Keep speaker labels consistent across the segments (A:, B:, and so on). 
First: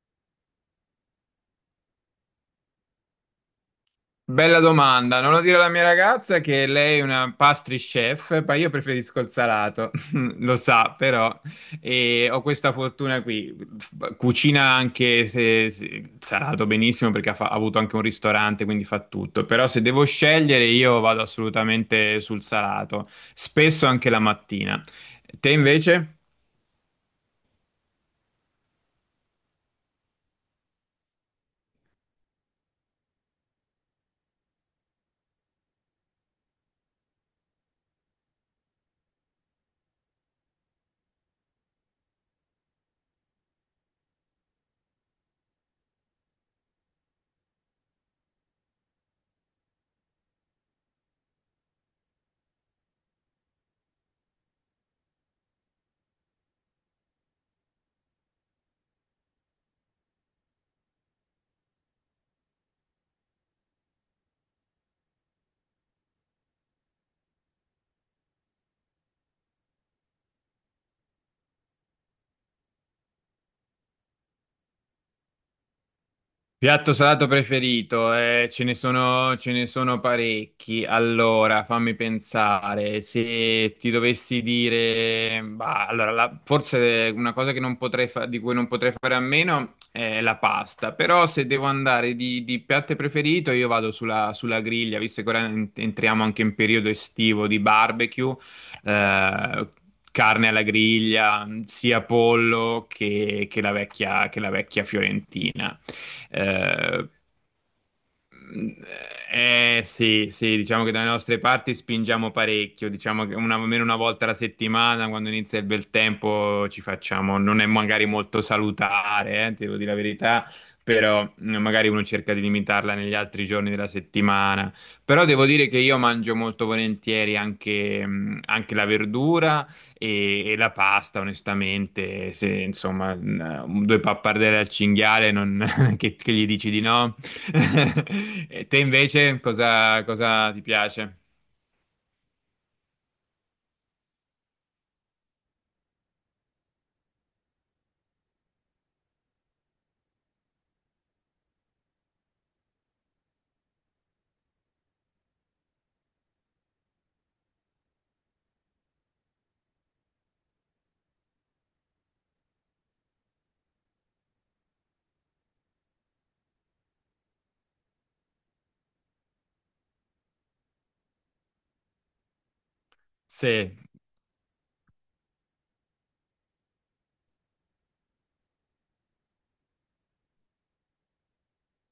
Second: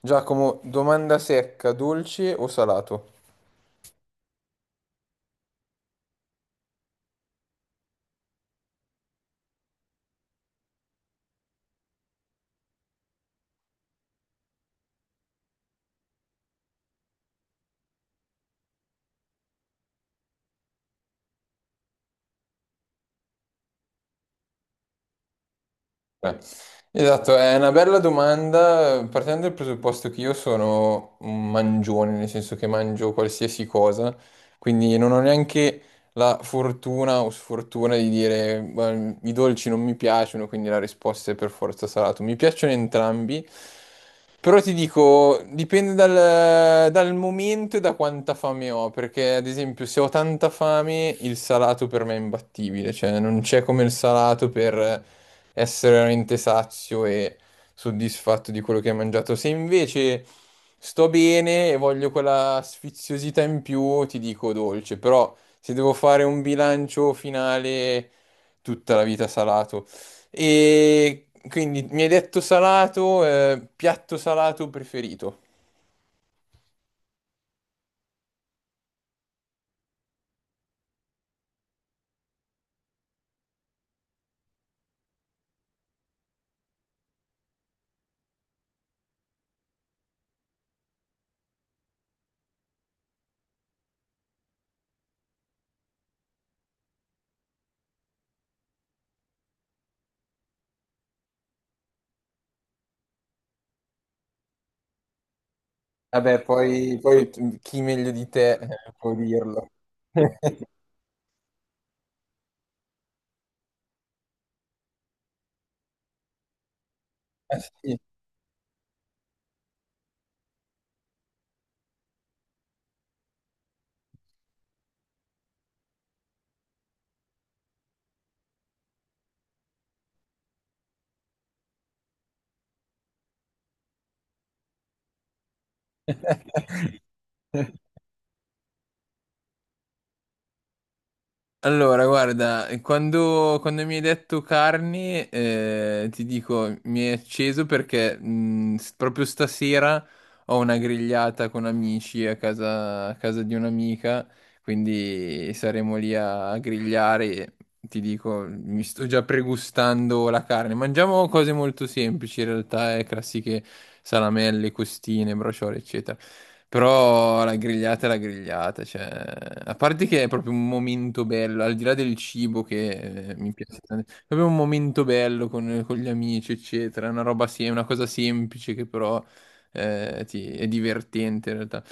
A: Giacomo, domanda secca, dolce o salato?
B: Bella domanda, non lo dire alla mia ragazza che lei è una pastry chef, ma io preferisco il salato, lo sa però, e ho questa fortuna qui, cucina anche se salato benissimo perché ha avuto anche un ristorante, quindi fa tutto, però se devo scegliere io vado assolutamente sul salato, spesso anche la mattina. Te invece?
A: Eh, Esatto, è una bella domanda. Partendo dal presupposto che io sono un mangione, nel senso che mangio qualsiasi cosa, quindi non ho neanche la fortuna o sfortuna di dire "beh, i dolci non mi piacciono, quindi la risposta è per forza salato". Mi piacciono entrambi, però ti dico, dipende dal momento e da quanta fame ho, perché ad esempio se ho tanta fame il salato per me è imbattibile, cioè non c'è come il salato per essere veramente sazio e soddisfatto di quello che hai mangiato. Se invece sto bene e voglio quella sfiziosità in più, ti dico dolce, però se devo fare un bilancio finale, tutta la vita salato. E quindi mi hai detto salato, piatto salato preferito.
B: Piatto salato preferito, ce ne sono parecchi. Allora, fammi pensare, se ti dovessi dire, bah, allora, forse una cosa che non di cui non potrei fare a meno è la pasta, però se devo andare di piatto preferito io vado sulla griglia, visto che ora entriamo anche in periodo estivo di barbecue, eh, carne alla griglia, sia pollo che la vecchia fiorentina.
A: Vabbè, poi,
B: Eh,
A: poi chi meglio di te,
B: mm,
A: può dirlo.
B: sì, sì, diciamo che dalle nostre parti spingiamo parecchio, diciamo che una, almeno una volta alla settimana, quando inizia il bel tempo, ci facciamo, non è
A: Sì,
B: magari molto salutare, devo dire la verità, però magari uno cerca di limitarla negli altri giorni della settimana. Però devo dire che io mangio molto volentieri anche, anche la verdura e la pasta, onestamente, se insomma due pappardelle al cinghiale non che gli dici di no. E te invece cosa ti piace?
A: allora, guarda, quando mi hai detto carni, ti dico, mi è acceso perché proprio stasera ho una grigliata con amici a casa di un'amica, quindi saremo lì a grigliare e ti dico, mi sto già pregustando la carne. Mangiamo cose molto semplici in realtà, classiche: salamelle, costine, brociole, eccetera. Però la grigliata è la grigliata, cioè, a parte che è proprio un momento bello, al di là del cibo che, mi piace
B: Sì.
A: tanto, è proprio un momento bello con gli amici, eccetera. È una roba una cosa semplice, che però è divertente in realtà.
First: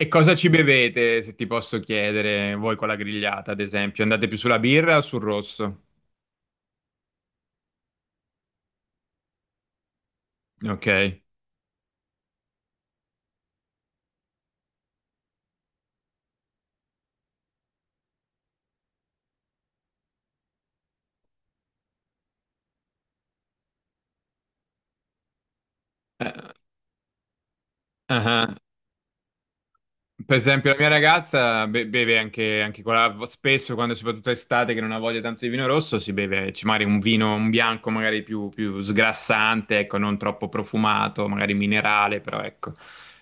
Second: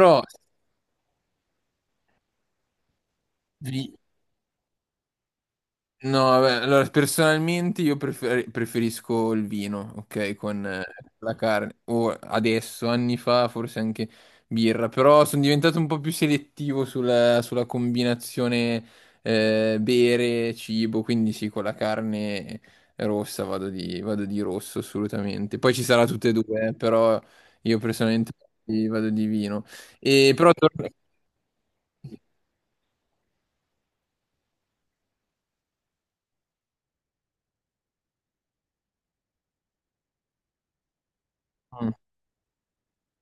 B: E cosa ci bevete, se ti posso chiedere, voi con la grigliata, ad
A: vi-
B: esempio? Andate più sulla birra o sul rosso?
A: no, vabbè, allora personalmente io preferisco il vino, ok, con
B: Ok.
A: la carne. O adesso, anni fa, forse anche birra, però sono diventato un po' più selettivo sulla, sulla combinazione bere, cibo, quindi sì, con la carne rossa vado di rosso assolutamente. Poi ci sarà tutte e due, però io personalmente
B: Ah.
A: vado di vino. E
B: Per
A: però...
B: esempio, la mia ragazza beve anche, anche con spesso, quando soprattutto estate, che non ha voglia tanto di vino rosso, si beve magari un vino, un bianco magari più sgrassante, ecco, non troppo profumato, magari minerale, però ecco,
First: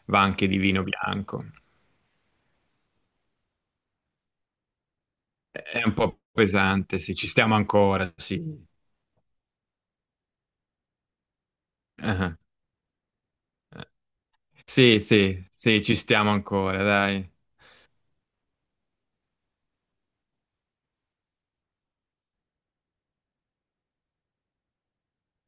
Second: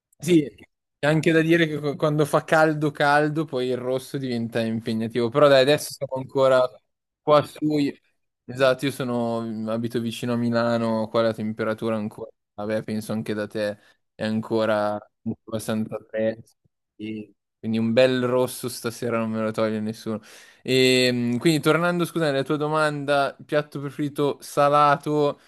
B: va
A: sì,
B: anche di vino
A: c'è anche da
B: bianco.
A: dire che quando fa caldo caldo poi il rosso diventa impegnativo, però dai,
B: È
A: adesso
B: un
A: siamo
B: po'
A: ancora
B: pesante, sì, ci
A: qua
B: stiamo
A: su,
B: ancora, sì.
A: esatto, io sono, abito vicino a Milano, qua la temperatura ancora,
B: Ah,
A: vabbè, penso anche da te,
B: eh.
A: è ancora
B: Sì, sì, sì, ci
A: abbastanza
B: stiamo
A: fresca,
B: ancora, dai.
A: sì. Quindi un bel rosso stasera non me lo toglie nessuno. E quindi tornando, scusa, alla tua domanda, piatto preferito salato...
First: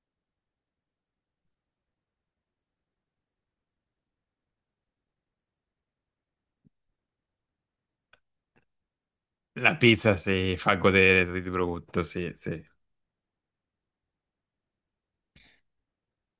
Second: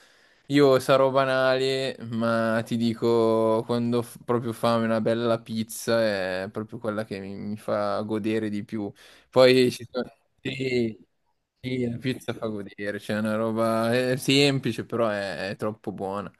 A: Io sarò banale, ma ti dico, quando proprio fame, una bella pizza è proprio quella che mi fa godere di più. Poi
B: La
A: ci sono...
B: pizza si fa
A: Sì,
B: godere di
A: sì, la
B: brutto,
A: pizza
B: sì,
A: fa
B: sì.
A: godere, c'è una roba è semplice, però è troppo buona.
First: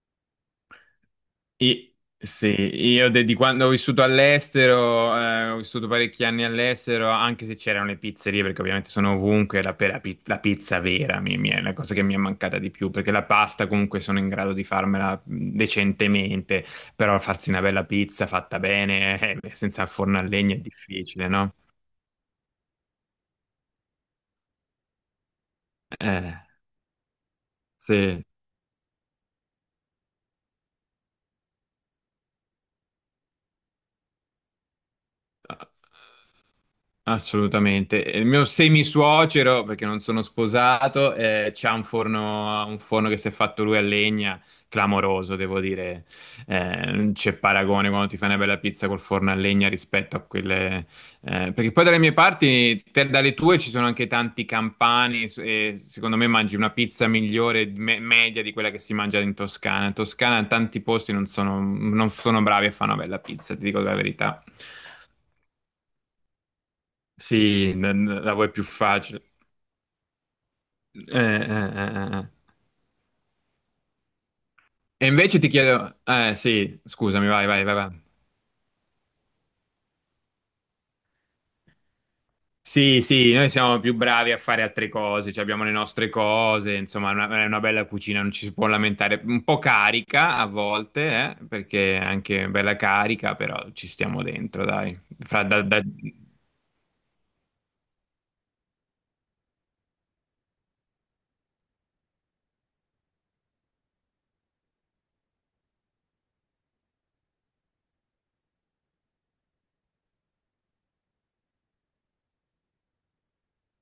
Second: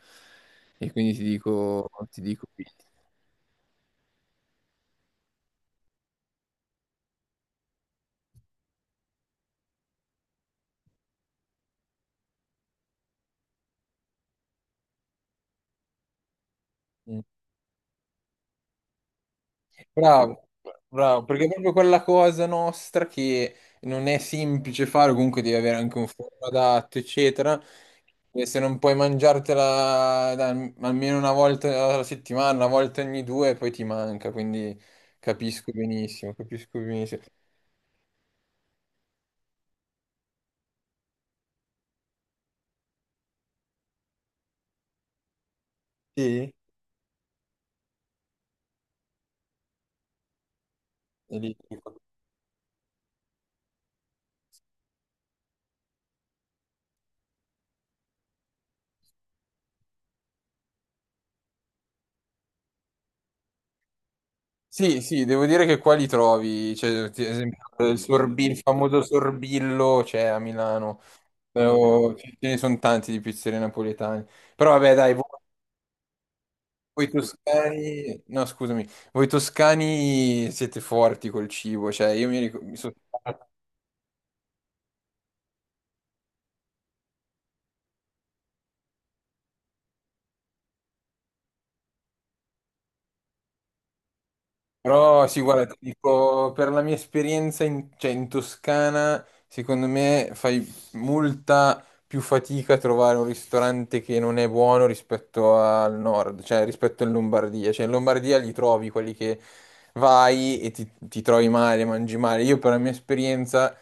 A: E quindi
B: I-
A: ti dico
B: sì,
A: pizza.
B: io di quando ho vissuto all'estero, ho vissuto parecchi anni all'estero, anche se c'erano le pizzerie, perché ovviamente sono ovunque, la, pe- la pi- la pizza vera mi è la cosa che mi è mancata di più, perché la pasta comunque sono in grado di farmela decentemente, però farsi una bella pizza fatta bene, senza il forno a
A: Bravo,
B: legna è
A: bravo,
B: difficile,
A: perché è
B: no?
A: proprio quella cosa nostra che non è semplice fare, comunque devi avere anche un
B: Eh,
A: forno adatto, eccetera.
B: sì.
A: E se non puoi mangiartela almeno una volta alla settimana, una volta ogni due, poi ti manca, quindi capisco benissimo, capisco benissimo.
B: Assolutamente. Il mio semisuocero, perché non sono sposato, c'ha un forno che si è fatto lui a legna, clamoroso, devo dire.
A: Sì?
B: Non c'è paragone quando ti fai una bella pizza col forno a legna rispetto a quelle...
A: E
B: perché poi dalle mie parti, dalle tue ci sono anche tanti campani e secondo me mangi una pizza migliore, media di quella che si mangia in Toscana. In Toscana tanti posti non sono bravi a fare una bella pizza, ti dico la verità.
A: sì, sì, devo dire che qua li trovi, cioè, ad
B: Sì,
A: esempio, il
B: la vuoi
A: il
B: più
A: famoso
B: facile.
A: sorbillo c'è a Milano.
B: Eh.
A: Ce ne sono tanti di pizzerie napoletane. Però vabbè,
B: E
A: dai,
B: invece ti chiedo, eh sì,
A: voi
B: scusami, vai, vai, vai, vai.
A: toscani, no, scusami, voi toscani siete forti col cibo, cioè io mi ricordo,
B: Sì, sì, noi siamo più bravi a fare altre cose, cioè abbiamo le nostre cose, insomma, è è una bella cucina, non ci si può lamentare. Un po' carica a volte, perché è anche bella carica, però ci stiamo dentro, dai.
A: però sì, guarda, ti dico, per la mia esperienza in, cioè, in Toscana, secondo me fai molta più fatica a trovare un ristorante che non è buono rispetto al nord, cioè rispetto in Lombardia. Cioè in Lombardia li trovi quelli che vai e ti trovi male, mangi male. Io per la mia esperienza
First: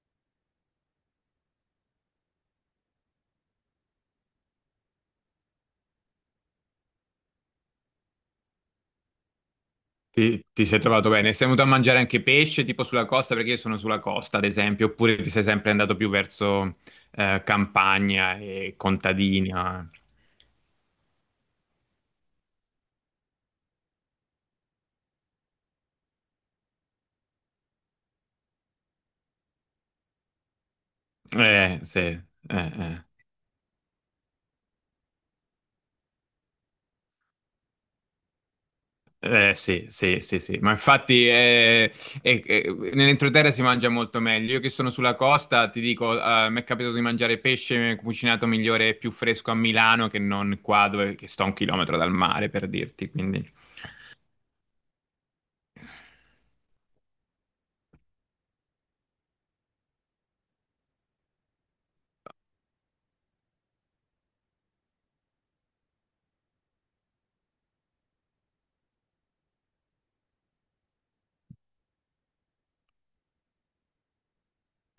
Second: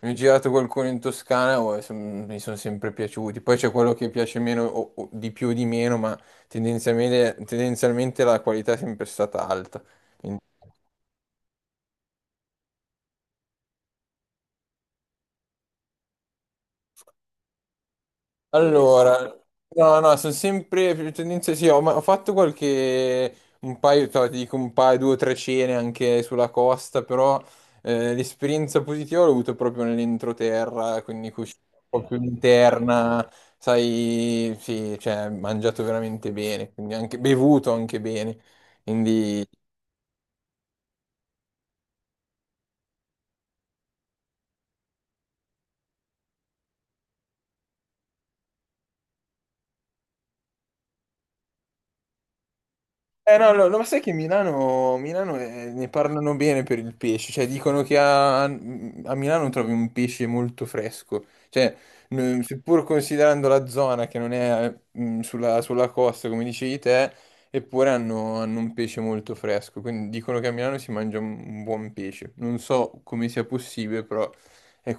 A: mi ho girato qualcuno in Toscana, oh, e mi sono sempre piaciuti. Poi c'è quello che piace meno o di più o di meno, ma tendenzialmente, tendenzialmente la qualità è sempre stata alta.
B: Ti, ti sei trovato bene? Sei venuto a mangiare anche pesce, tipo sulla costa, perché io sono sulla costa, ad esempio, oppure ti sei sempre andato più verso campagna e
A: Allora,
B: contadina?
A: no, no, sono sempre più tendenze, sì, ho, ho fatto qualche, un paio, ti dico un paio, due o tre cene anche sulla costa, però l'esperienza positiva l'ho avuto proprio nell'entroterra, quindi cucina
B: Sì,
A: un po' più
B: eh.
A: interna, sai, sì, cioè, mangiato veramente bene, quindi anche, bevuto anche bene, quindi
B: Sì, sì, sì, sì. Ma infatti nell'entroterra si mangia molto meglio. Io che sono sulla costa, ti dico, mi è capitato di mangiare pesce cucinato migliore e più fresco a Milano che non qua dove che sto a 1 chilometro dal mare, per dirti,
A: eh, no,
B: quindi...
A: no, no, ma sai che Milano, Milano ne parlano bene per il pesce, cioè dicono che a Milano trovi un pesce molto fresco, cioè seppur considerando la zona che non è mm, sulla, sulla costa come dicevi te, eppure hanno, hanno un pesce molto fresco, quindi dicono che a Milano si mangia un buon pesce, non so come sia possibile.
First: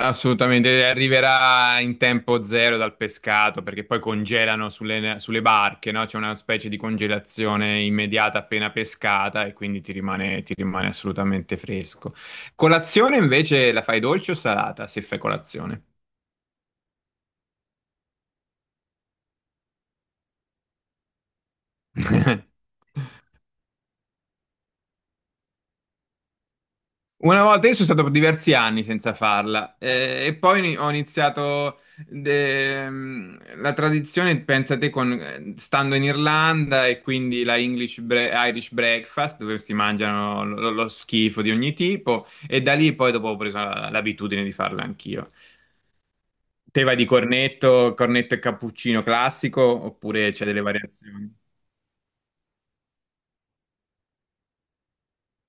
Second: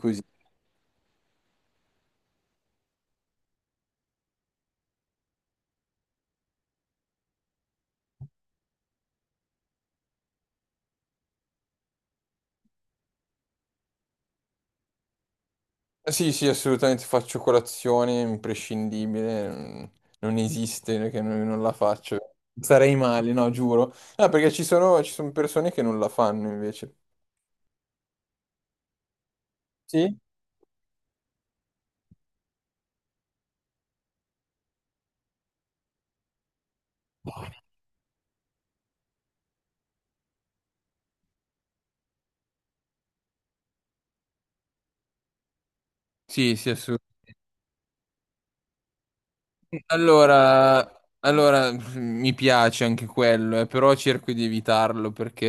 B: Assolutamente, arriverà in tempo zero dal pescato perché poi congelano sulle barche, no? C'è una specie di congelazione immediata appena pescata e quindi ti rimane assolutamente fresco. Colazione invece la fai dolce o salata se fai colazione?
A: Sì, sì, assolutamente faccio colazione, imprescindibile, mm, non esiste che non, non la faccio. Sarei male, no, giuro. Ah, perché ci sono persone che non la fanno invece.
B: Una volta io sono stato per diversi anni senza farla
A: Sì?
B: e poi ho iniziato la tradizione, pensate, con, stando in Irlanda e quindi la English Irish breakfast dove si mangiano lo schifo di ogni tipo e da lì poi dopo ho preso l'abitudine di farla anch'io.
A: Sì, sì,
B: Te vai di
A: assolutamente.
B: cornetto, cornetto e cappuccino classico oppure c'è delle
A: Allora,
B: variazioni?
A: allora, mi piace anche quello, però cerco di evitarlo perché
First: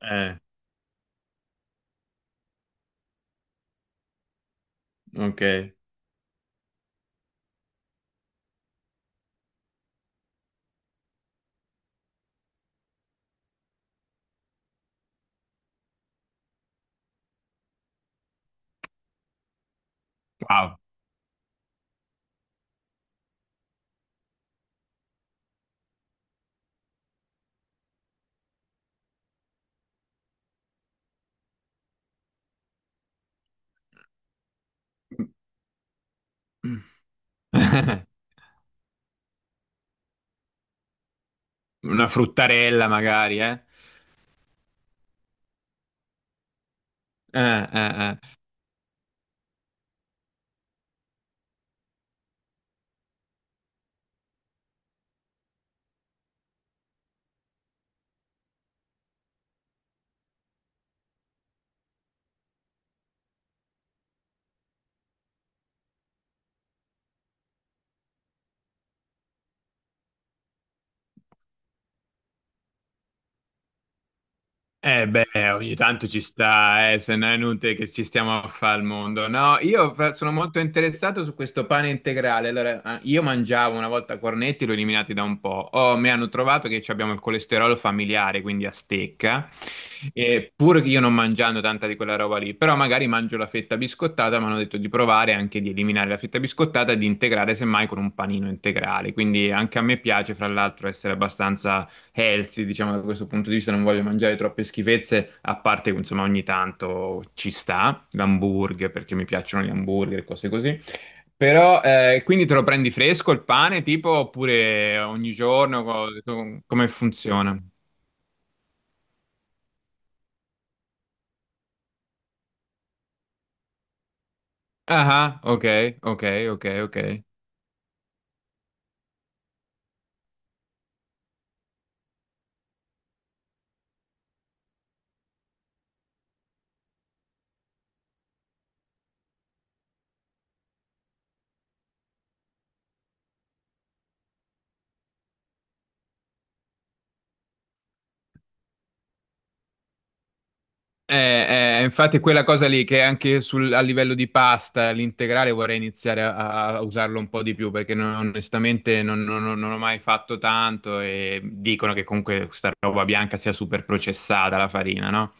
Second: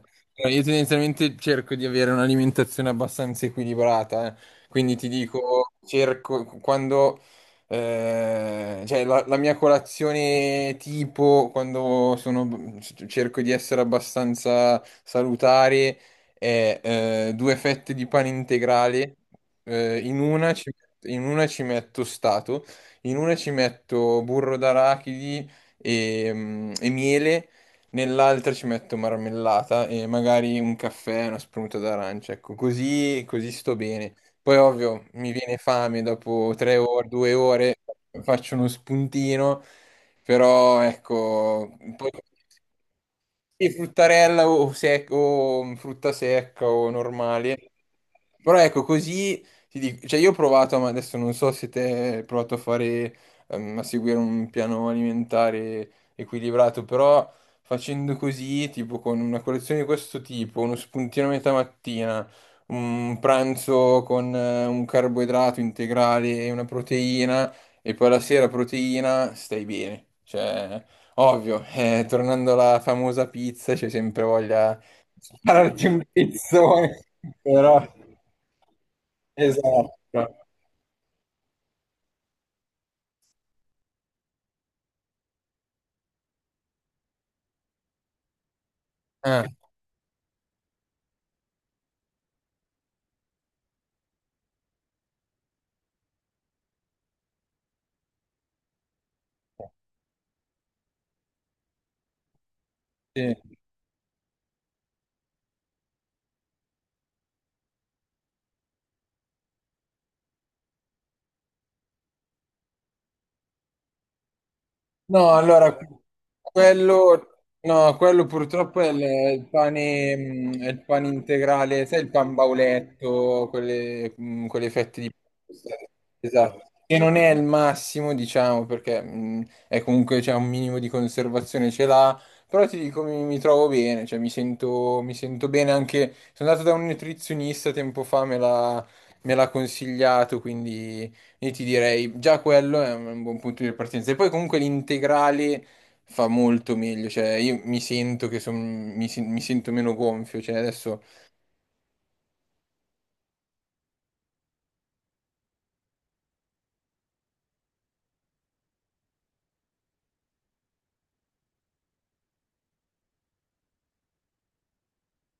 B: Eh,
A: io tendenzialmente cerco di avere un'alimentazione abbastanza equilibrata, eh. Quindi ti
B: ok.
A: dico, cerco quando, cioè la mia colazione tipo, quando sono, cerco di essere abbastanza salutare, è due fette di pane integrale, eh, in una ci
B: Wow.
A: in una ci metto stato. In una ci metto burro d'arachidi e, mm, e miele, nell'altra ci metto marmellata e magari un caffè, una spremuta d'arancia. Ecco, così, così sto bene. Poi ovvio mi viene fame dopo tre ore, due ore, faccio uno spuntino, però ecco,
B: Una
A: poi
B: fruttarella magari, eh?
A: sì, fruttarella o, o frutta secca o normali.
B: Eh.
A: Però ecco, così ti dico, cioè io ho provato, ma adesso non so se te hai provato a fare, a seguire un piano alimentare equilibrato, però facendo così, tipo con una colazione di questo tipo, uno spuntino a metà mattina, un pranzo con un carboidrato integrale e una proteina, e poi la sera proteina, stai bene. Cioè, ovvio, tornando alla famosa pizza, c'è sempre voglia
B: Eh beh,
A: di
B: ogni
A: pararti un
B: tanto ci sta,
A: pizzone,
B: se no è inutile
A: però...
B: che ci stiamo a fare al mondo. No, io
A: Esatto.
B: sono molto interessato su questo pane integrale. Allora, ah, io mangiavo una volta cornetti, l'ho eliminati da un po'. Oh, mi hanno trovato che ci abbiamo il colesterolo familiare, quindi a
A: Ah,
B: stecca. E pur che io non mangiando tanta di quella roba lì, però magari mangio la fetta biscottata, mi hanno detto di provare anche di eliminare la fetta biscottata e di integrare semmai con un panino integrale. Quindi anche a me piace, fra l'altro, essere abbastanza healthy, diciamo da questo punto di
A: sì.
B: vista, non voglio mangiare troppe schifezze, a parte che insomma ogni tanto ci sta, l'hamburger, perché mi piacciono gli hamburger, e cose così. Però quindi te lo prendi fresco il pane, tipo, oppure ogni
A: No, allora,
B: giorno, come
A: quello,
B: funziona?
A: no, quello purtroppo è è il pane, mm, è il pane integrale, sai il pan bauletto, quelle, mm, quelle fette di...
B: Ah, ah, ok, ok, ok,
A: Esatto, che
B: ok.
A: non è il massimo, diciamo, perché mm, è comunque c'è un minimo di conservazione, ce l'ha, però ti dico, mi trovo bene, cioè mi sento bene anche... Sono andato da un nutrizionista tempo fa, me l'ha consigliato, quindi... Io ti direi già quello è un buon punto di partenza. E poi comunque l'integrale fa molto meglio, cioè io mi sento che mi, mi sento meno gonfio, cioè adesso
B: Infatti quella cosa lì che anche a livello di pasta, l'integrale vorrei iniziare a usarlo un po' di più perché onestamente non ho mai fatto tanto e dicono che comunque questa roba bianca sia super processata la farina, no?